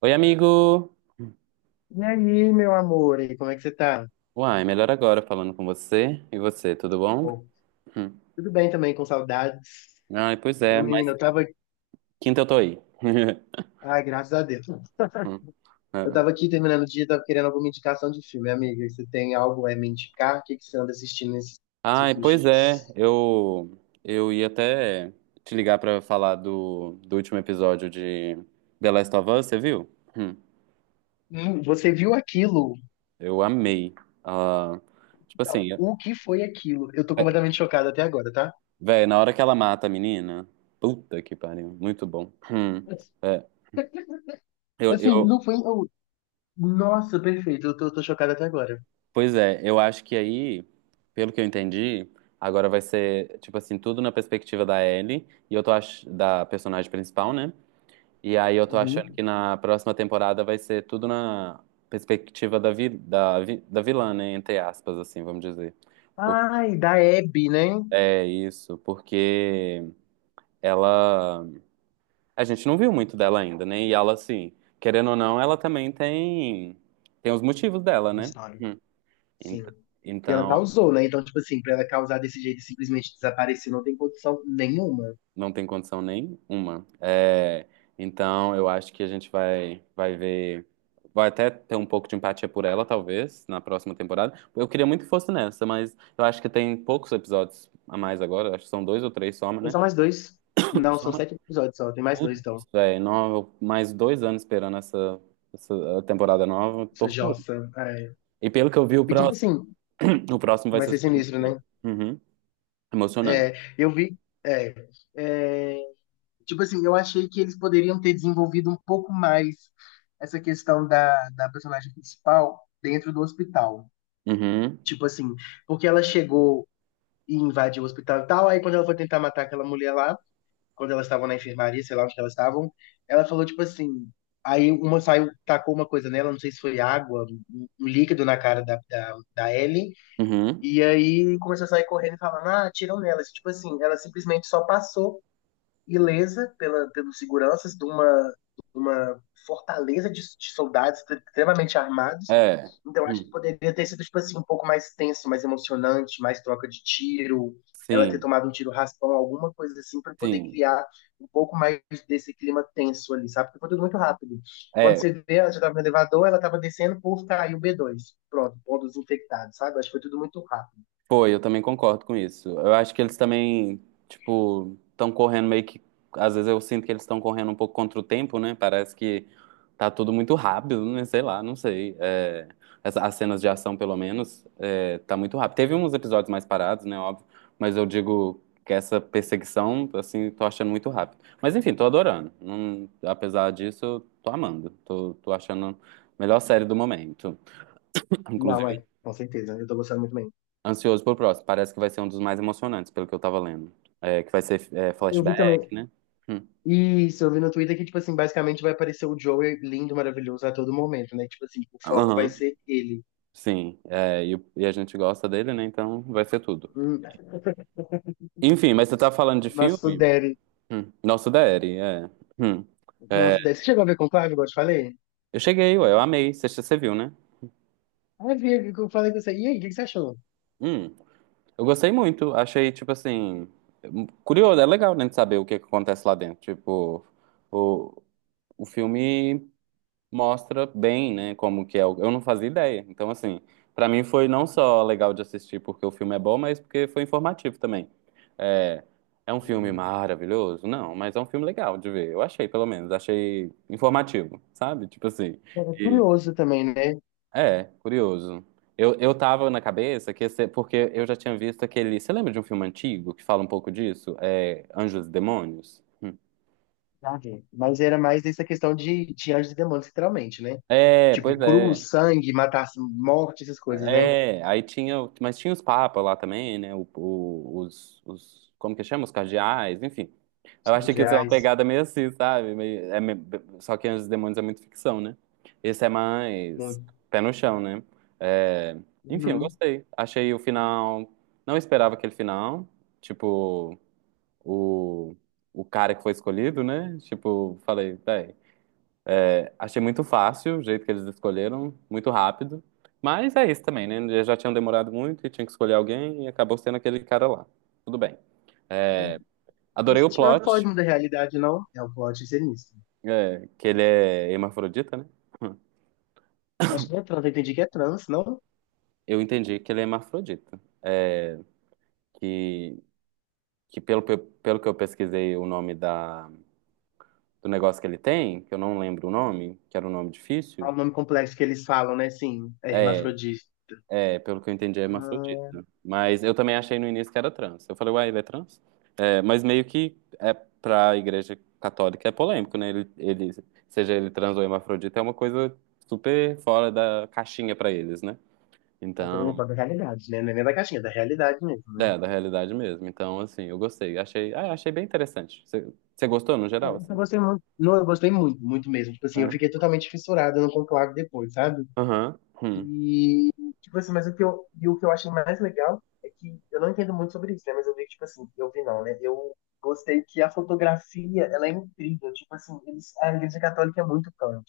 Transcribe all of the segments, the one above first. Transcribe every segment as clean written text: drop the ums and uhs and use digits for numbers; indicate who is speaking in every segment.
Speaker 1: Oi, amigo!
Speaker 2: E aí, meu amor, e como é que você tá?
Speaker 1: Uai, melhor agora falando com você. E você, tudo bom?
Speaker 2: Pô,
Speaker 1: Hum.
Speaker 2: tudo bem também, com saudades.
Speaker 1: Ai, pois é,
Speaker 2: Eu,
Speaker 1: mas
Speaker 2: menina, eu tava.
Speaker 1: quinta eu tô aí.
Speaker 2: Ai, graças a Deus.
Speaker 1: Hum,
Speaker 2: Eu
Speaker 1: ah.
Speaker 2: tava aqui terminando o dia, tava querendo alguma indicação de filme, amiga. Você tem algo a me indicar? O que que você anda assistindo nesses
Speaker 1: Ai,
Speaker 2: últimos
Speaker 1: pois é,
Speaker 2: dias?
Speaker 1: eu ia até te ligar pra falar do último episódio de The Last of Us, você viu? Hum.
Speaker 2: Você viu aquilo?
Speaker 1: Eu amei. Ah, tipo
Speaker 2: Não,
Speaker 1: assim,
Speaker 2: o que foi aquilo? Eu tô
Speaker 1: é,
Speaker 2: completamente chocado até agora, tá?
Speaker 1: véi, na hora que ela mata a menina, puta que pariu, muito bom. É. Eu,
Speaker 2: Assim,
Speaker 1: eu,
Speaker 2: não foi. Nossa, perfeito, eu tô chocado até agora.
Speaker 1: Pois é, eu acho que aí, pelo que eu entendi, agora vai ser, tipo assim, tudo na perspectiva da Ellie, da personagem principal, né? E aí eu tô achando
Speaker 2: Uhum.
Speaker 1: que na próxima temporada vai ser tudo na perspectiva da vilã, né? Entre aspas, assim, vamos dizer. Por-
Speaker 2: Ai, da Abby, né?
Speaker 1: É isso, porque ela. A gente não viu muito dela ainda, né? E ela, assim, querendo ou não, ela também tem os motivos dela,
Speaker 2: Uma
Speaker 1: né?
Speaker 2: história.
Speaker 1: Hum.
Speaker 2: Sim.
Speaker 1: Então.
Speaker 2: E ela
Speaker 1: Então,
Speaker 2: causou, né? Então, tipo assim, pra ela causar desse jeito e simplesmente desaparecer, não tem condição nenhuma.
Speaker 1: não tem condição nenhuma. É, então, eu acho que a gente vai ver. Vai até ter um pouco de empatia por ela, talvez, na próxima temporada. Eu queria muito que fosse nessa, mas eu acho que tem poucos episódios a mais agora. Acho que são dois ou três só,
Speaker 2: Tem
Speaker 1: né?
Speaker 2: só mais dois? Não, são
Speaker 1: Soma
Speaker 2: sete episódios só, tem mais dois,
Speaker 1: tudo,
Speaker 2: então.
Speaker 1: velho. Mais dois anos esperando essa temporada nova.
Speaker 2: Essa
Speaker 1: Tortura.
Speaker 2: Jossa. É.
Speaker 1: E pelo que eu vi, o
Speaker 2: E tipo
Speaker 1: próximo,
Speaker 2: assim,
Speaker 1: o próximo vai
Speaker 2: vai
Speaker 1: ser
Speaker 2: ser
Speaker 1: super
Speaker 2: sinistro, né?
Speaker 1: emocionante. Uhum. Emocionante.
Speaker 2: É, eu vi. É, é, tipo assim, eu achei que eles poderiam ter desenvolvido um pouco mais essa questão da personagem principal dentro do hospital.
Speaker 1: Uhum.
Speaker 2: Tipo assim, porque ela chegou e invadiu o hospital e tal, aí quando ela foi tentar matar aquela mulher lá. Quando elas estavam na enfermaria, sei lá onde que elas estavam, ela falou, tipo assim, aí uma saiu, tacou uma coisa nela, não sei se foi água, um líquido na cara da Ellie,
Speaker 1: Uhum.
Speaker 2: e aí começou a sair correndo e falando, ah, atiram nela. Tipo assim, ela simplesmente só passou ilesa pelos seguranças de uma fortaleza de soldados extremamente armados.
Speaker 1: É.
Speaker 2: Então, acho que
Speaker 1: Hum.
Speaker 2: poderia ter sido, tipo assim, um pouco mais tenso, mais emocionante, mais troca de tiro, ela ter
Speaker 1: Sim.
Speaker 2: tomado um tiro raspão, alguma coisa assim, para poder
Speaker 1: Sim.
Speaker 2: criar um pouco mais desse clima tenso ali, sabe? Porque foi tudo muito rápido. Quando você
Speaker 1: É.
Speaker 2: vê, ela já estava no elevador, ela estava descendo, por caiu o b dois. Pronto, pontos infectados, sabe? Acho que foi tudo muito rápido.
Speaker 1: Foi, eu também concordo com isso. Eu acho que eles também, tipo, estão correndo meio que. Às vezes eu sinto que eles estão correndo um pouco contra o tempo, né? Parece que tá tudo muito rápido, né? Sei lá, não sei. É, as cenas de ação, pelo menos, tá muito rápido. Teve uns episódios mais parados, né? Óbvio. Mas eu digo que essa perseguição, assim, tô achando muito rápido. Mas enfim, tô adorando. Apesar disso, tô amando. Tô achando a melhor série do momento.
Speaker 2: Não,
Speaker 1: Inclusive.
Speaker 2: é, com certeza, eu tô gostando muito bem.
Speaker 1: Ansioso pelo próximo. Parece que vai ser um dos mais emocionantes, pelo que eu tava lendo. É, que vai ser
Speaker 2: Eu vi também.
Speaker 1: flashback, né? Hum.
Speaker 2: Isso, eu vi no Twitter que, tipo assim, basicamente vai aparecer o Joey lindo, maravilhoso a todo momento, né? Tipo assim, o foco vai
Speaker 1: Aham,
Speaker 2: ser ele.
Speaker 1: sim. É, e a gente gosta dele, né? Então vai ser tudo.
Speaker 2: Hum,
Speaker 1: Enfim, mas você tá falando de
Speaker 2: Nosso
Speaker 1: filme?
Speaker 2: Derry.
Speaker 1: Hum. Nosso Daddy, é. Hum. É.
Speaker 2: Nosso Derry. Você chegou a ver Conclave, igual eu te falei?
Speaker 1: Eu cheguei, ué, eu amei. Você viu, né?
Speaker 2: Ah, eu que eu falei com você. E aí, o que que você achou?
Speaker 1: Hum. Eu gostei muito. Achei, tipo assim. Curioso, é legal, né? De saber o que que acontece lá dentro. Tipo, o, o filme mostra bem, né, como que é. Eu não fazia ideia. Então, assim, pra mim foi não só legal de assistir porque o filme é bom, mas porque foi informativo também. É, é um filme
Speaker 2: Hum.
Speaker 1: maravilhoso? Não, mas é um filme legal de ver. Eu achei, pelo menos. Achei informativo, sabe? Tipo assim.
Speaker 2: Era
Speaker 1: E,
Speaker 2: curioso também, né?
Speaker 1: curioso. Eu tava na cabeça que ia porque eu já tinha visto aquele. Você lembra de um filme antigo que fala um pouco disso? É, Anjos e Demônios? Hum.
Speaker 2: Já vi. Mas era mais essa questão de anjos e demônios, literalmente, né?
Speaker 1: É, pois
Speaker 2: Tipo,
Speaker 1: é.
Speaker 2: cruz, sangue, matar, morte, essas coisas, né?
Speaker 1: É, aí tinha, mas tinha os papas lá também, né? Os, como que chama? Os cardeais, enfim. Eu achei que isso é uma
Speaker 2: Sandiais.
Speaker 1: pegada meio assim, sabe? Só que Anjos e Demônios é muito ficção, né? Esse é mais pé no chão, né? É, enfim, eu
Speaker 2: Uhum.
Speaker 1: gostei. Achei o final. Não esperava aquele final. Tipo, o, o cara que foi escolhido, né? Tipo, falei, véi. Achei muito fácil o jeito que eles escolheram, muito rápido. Mas é isso também, né? Eles já tinham demorado muito e tinham que escolher alguém e acabou sendo aquele cara lá. Tudo bem.
Speaker 2: Mas
Speaker 1: Adorei o
Speaker 2: isso não é
Speaker 1: plot,
Speaker 2: foge da realidade, não. É o plot ser nisso.
Speaker 1: que ele é hermafrodita, né?
Speaker 2: Acho que é trans, eu entendi que é trans, não?
Speaker 1: Eu entendi que ele é hermafrodita. É, que que pelo que eu pesquisei o nome da, do negócio que ele tem, que eu não lembro o nome, que era um nome
Speaker 2: Ah,
Speaker 1: difícil,
Speaker 2: o nome complexo que eles falam, né? Sim, é
Speaker 1: é,
Speaker 2: hermafrodita.
Speaker 1: é pelo que eu entendi, é
Speaker 2: Ah,
Speaker 1: hermafrodita. Mas eu também achei no início que era trans. Eu falei, uai, ele é trans? É, mas meio que é para a Igreja Católica é polêmico, né? Ele, seja ele trans ou hermafrodita, é uma coisa super fora da caixinha para eles, né?
Speaker 2: tô
Speaker 1: Então,
Speaker 2: falando da realidade, né? Não é nem da caixinha, é da realidade mesmo, né?
Speaker 1: da realidade mesmo. Então, assim, eu gostei. Achei, ah, achei bem interessante. Você gostou no
Speaker 2: É,
Speaker 1: geral,
Speaker 2: eu
Speaker 1: assim?
Speaker 2: gostei muito. Não, eu gostei muito, muito mesmo. Tipo assim, eu fiquei
Speaker 1: É.
Speaker 2: totalmente fissurada no conclave depois, sabe?
Speaker 1: Aham. Hum.
Speaker 2: Tipo assim, mas e o que eu achei mais legal é que eu não entendo muito sobre isso, né? Mas eu vi que, tipo assim, eu vi não, né? Eu gostei que a fotografia, ela é incrível. Tipo assim, eles, a Igreja Católica é muito Kant.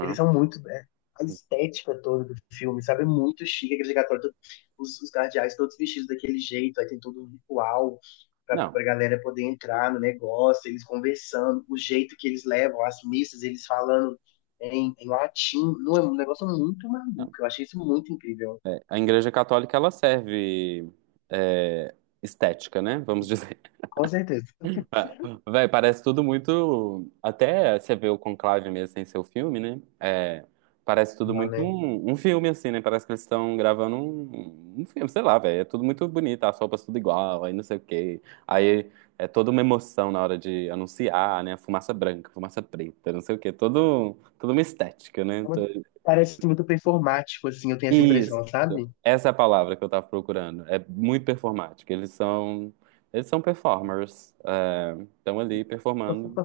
Speaker 2: Eles são muito. A estética toda do filme, sabe? É muito chique, aquele gatório, os guardiães todos vestidos daquele jeito, aí tem todo um ritual
Speaker 1: Não,
Speaker 2: pra galera poder entrar no negócio, eles conversando, o jeito que eles levam as missas, eles falando em latim. Não, é um negócio muito maluco.
Speaker 1: não.
Speaker 2: Eu achei isso muito incrível.
Speaker 1: A Igreja Católica, ela serve, é, estética, né? Vamos dizer.
Speaker 2: Com certeza.
Speaker 1: Ah, véi, parece tudo muito. Até você vê o Conclave mesmo sem ser o filme, né? É, parece tudo
Speaker 2: Não,
Speaker 1: muito
Speaker 2: né?
Speaker 1: um filme, assim, né? Parece que eles estão gravando um filme, sei lá, velho. É tudo muito bonito, as roupas tudo igual, aí não sei o quê. Aí é toda uma emoção na hora de anunciar, né? Fumaça branca, fumaça preta, não sei o quê. Toda uma estética, né?
Speaker 2: Parece muito performático, assim, eu tenho essa
Speaker 1: Isso.
Speaker 2: impressão, sabe?
Speaker 1: Essa é a palavra que eu tava procurando. É muito performático. Eles são. Eles são performers. É, estão ali performando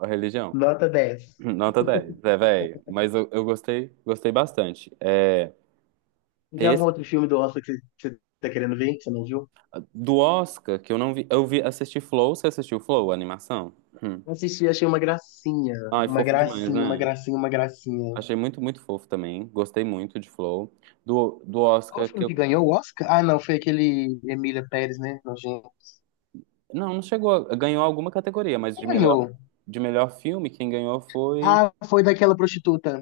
Speaker 1: a religião.
Speaker 2: Nota dez.
Speaker 1: Nota dez, velho. Mas eu gostei, bastante. É
Speaker 2: Tem algum
Speaker 1: esse
Speaker 2: outro filme do Oscar que você tá querendo ver, que você não viu?
Speaker 1: do Oscar que eu não vi, eu vi assisti Flow, você assistiu Flow, a animação? Hum.
Speaker 2: Assisti, achei uma gracinha.
Speaker 1: Ai,
Speaker 2: Uma
Speaker 1: fofo demais,
Speaker 2: gracinha, uma
Speaker 1: né?
Speaker 2: gracinha, uma gracinha.
Speaker 1: Achei muito, muito fofo também. Gostei muito de Flow. Do
Speaker 2: Qual o
Speaker 1: Oscar que
Speaker 2: filme
Speaker 1: eu,
Speaker 2: que ganhou o Oscar? Ah, não, foi aquele Emília Pérez, né? Nojento.
Speaker 1: não, não chegou, ganhou alguma categoria, mas de
Speaker 2: Quem
Speaker 1: melhor
Speaker 2: ganhou?
Speaker 1: de melhor filme quem ganhou foi.
Speaker 2: Ah, foi daquela prostituta.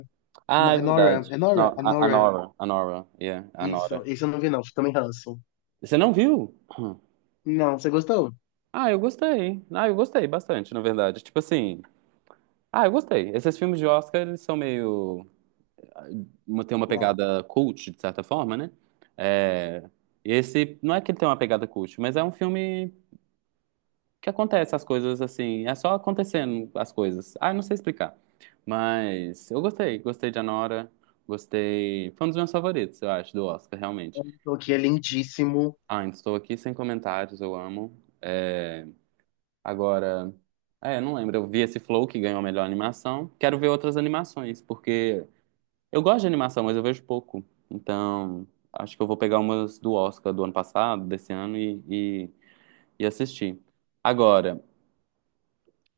Speaker 1: Ah, é
Speaker 2: Nora,
Speaker 1: verdade.
Speaker 2: é Nora?
Speaker 1: Não,
Speaker 2: É
Speaker 1: a
Speaker 2: Nora.
Speaker 1: Nora, a Nora, yeah, a
Speaker 2: Isso,
Speaker 1: Nora.
Speaker 2: isso eu não vi, não. Também ranço.
Speaker 1: Você não viu? Hum.
Speaker 2: Não, você gostou?
Speaker 1: Ah, eu gostei. Ah, eu gostei bastante, na verdade. Tipo assim, ah, eu gostei. Esses filmes de Oscar, eles são meio. Tem uma
Speaker 2: Uau.
Speaker 1: pegada cult, de certa forma, né? É... esse, não é que ele tem uma pegada cult, mas é um filme que acontece as coisas assim. É só acontecendo as coisas. Ah, eu não sei explicar. Mas eu gostei. Gostei de Anora. Gostei. Foi um dos meus favoritos, eu acho, do Oscar, realmente.
Speaker 2: O que é lindíssimo.
Speaker 1: Ah, ainda estou aqui sem comentários, eu amo. É... agora. É, eu não lembro. Eu vi esse Flow que ganhou a melhor animação. Quero ver outras animações, porque. Eu gosto de animação, mas eu vejo pouco. Então, acho que eu vou pegar umas do Oscar do ano passado, desse ano, e, e assistir. Agora,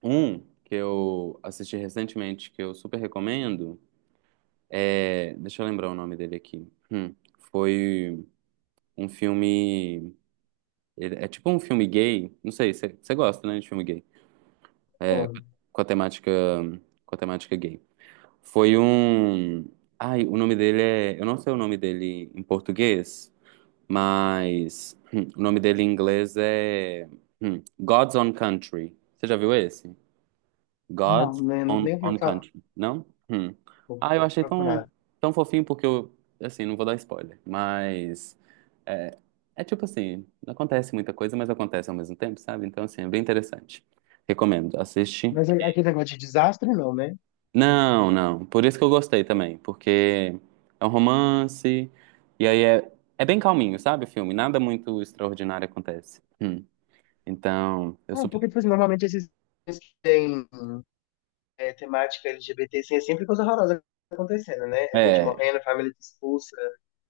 Speaker 1: um que eu assisti recentemente, que eu super recomendo, deixa eu lembrar o nome dele aqui. Foi um filme. É tipo um filme gay. Não sei, você gosta, né, de filme gay?
Speaker 2: Adoro.
Speaker 1: Com a temática, com a temática gay. Foi um. Ai, o nome dele é. Eu não sei o nome dele em português. Mas o nome dele em inglês é God's Own Country. Você já viu esse? God's
Speaker 2: Não, né? Não
Speaker 1: Own,
Speaker 2: nem ouvi
Speaker 1: Own
Speaker 2: falar.
Speaker 1: Country, não? Hum.
Speaker 2: Vou
Speaker 1: Ah, eu achei tão,
Speaker 2: procurar.
Speaker 1: tão fofinho porque eu, assim, não vou dar spoiler, mas é, é tipo assim, não acontece muita coisa, mas acontece ao mesmo tempo, sabe? Então, assim, é bem interessante. Recomendo, assiste
Speaker 2: Mas é- aquele negócio de desastre, não, né?
Speaker 1: não, não. Por isso que eu gostei também, porque é um romance e aí é bem calminho, sabe, o filme? Nada muito extraordinário acontece. Hum. Então, eu
Speaker 2: Ah,
Speaker 1: super...
Speaker 2: porque, tipo assim, normalmente esses filmes que tem temática LGBT, assim, é sempre coisa horrorosa acontecendo, né? É gente
Speaker 1: É,
Speaker 2: morrendo, família expulsa,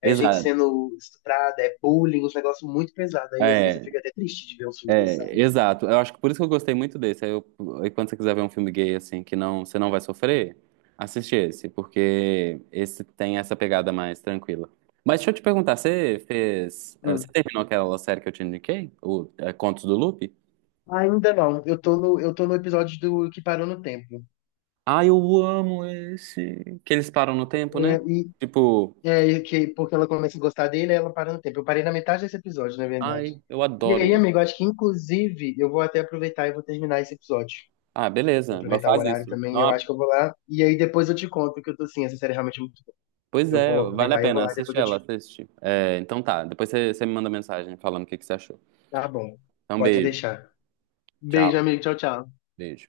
Speaker 2: é gente
Speaker 1: exato.
Speaker 2: sendo estuprada, é bullying, uns negócios muito pesados. Aí às vezes eu
Speaker 1: É,
Speaker 2: fico até triste de ver uns filmes desses, sabe?
Speaker 1: é, exato. Eu acho que por isso que eu gostei muito desse. Aí quando você quiser ver um filme gay assim que não, você não vai sofrer, assiste esse, porque esse tem essa pegada mais tranquila. Mas deixa eu te perguntar, você
Speaker 2: Hum.
Speaker 1: terminou aquela série que eu te indiquei, o Contos do Loop?
Speaker 2: Ainda não, eu tô no episódio do que parou no tempo.
Speaker 1: Ai, eu amo esse. Que eles param no tempo, né?
Speaker 2: É, e
Speaker 1: Tipo,
Speaker 2: é, que, porque ela começa a gostar dele, ela para no tempo. Eu parei na metade desse episódio, na verdade.
Speaker 1: ai, eu
Speaker 2: E
Speaker 1: adoro
Speaker 2: aí,
Speaker 1: ele.
Speaker 2: amigo, acho que inclusive eu vou até aproveitar e vou terminar esse episódio.
Speaker 1: Ah,
Speaker 2: Vou
Speaker 1: beleza, vou
Speaker 2: aproveitar o
Speaker 1: fazer
Speaker 2: horário
Speaker 1: isso.
Speaker 2: também, eu acho
Speaker 1: Não,
Speaker 2: que eu vou lá. E aí depois eu te conto que eu tô assim, essa série é realmente muito.
Speaker 1: pois
Speaker 2: Eu
Speaker 1: é,
Speaker 2: vou
Speaker 1: vale a
Speaker 2: aproveitar e eu vou
Speaker 1: pena,
Speaker 2: lá e
Speaker 1: assiste
Speaker 2: depois eu
Speaker 1: ela,
Speaker 2: te.
Speaker 1: assiste. É, então tá, depois você me manda mensagem falando o que que você achou.
Speaker 2: Tá bom,
Speaker 1: Então,
Speaker 2: pode
Speaker 1: beijo.
Speaker 2: deixar. Beijo,
Speaker 1: Tchau.
Speaker 2: amigo. Tchau, tchau.
Speaker 1: Beijo.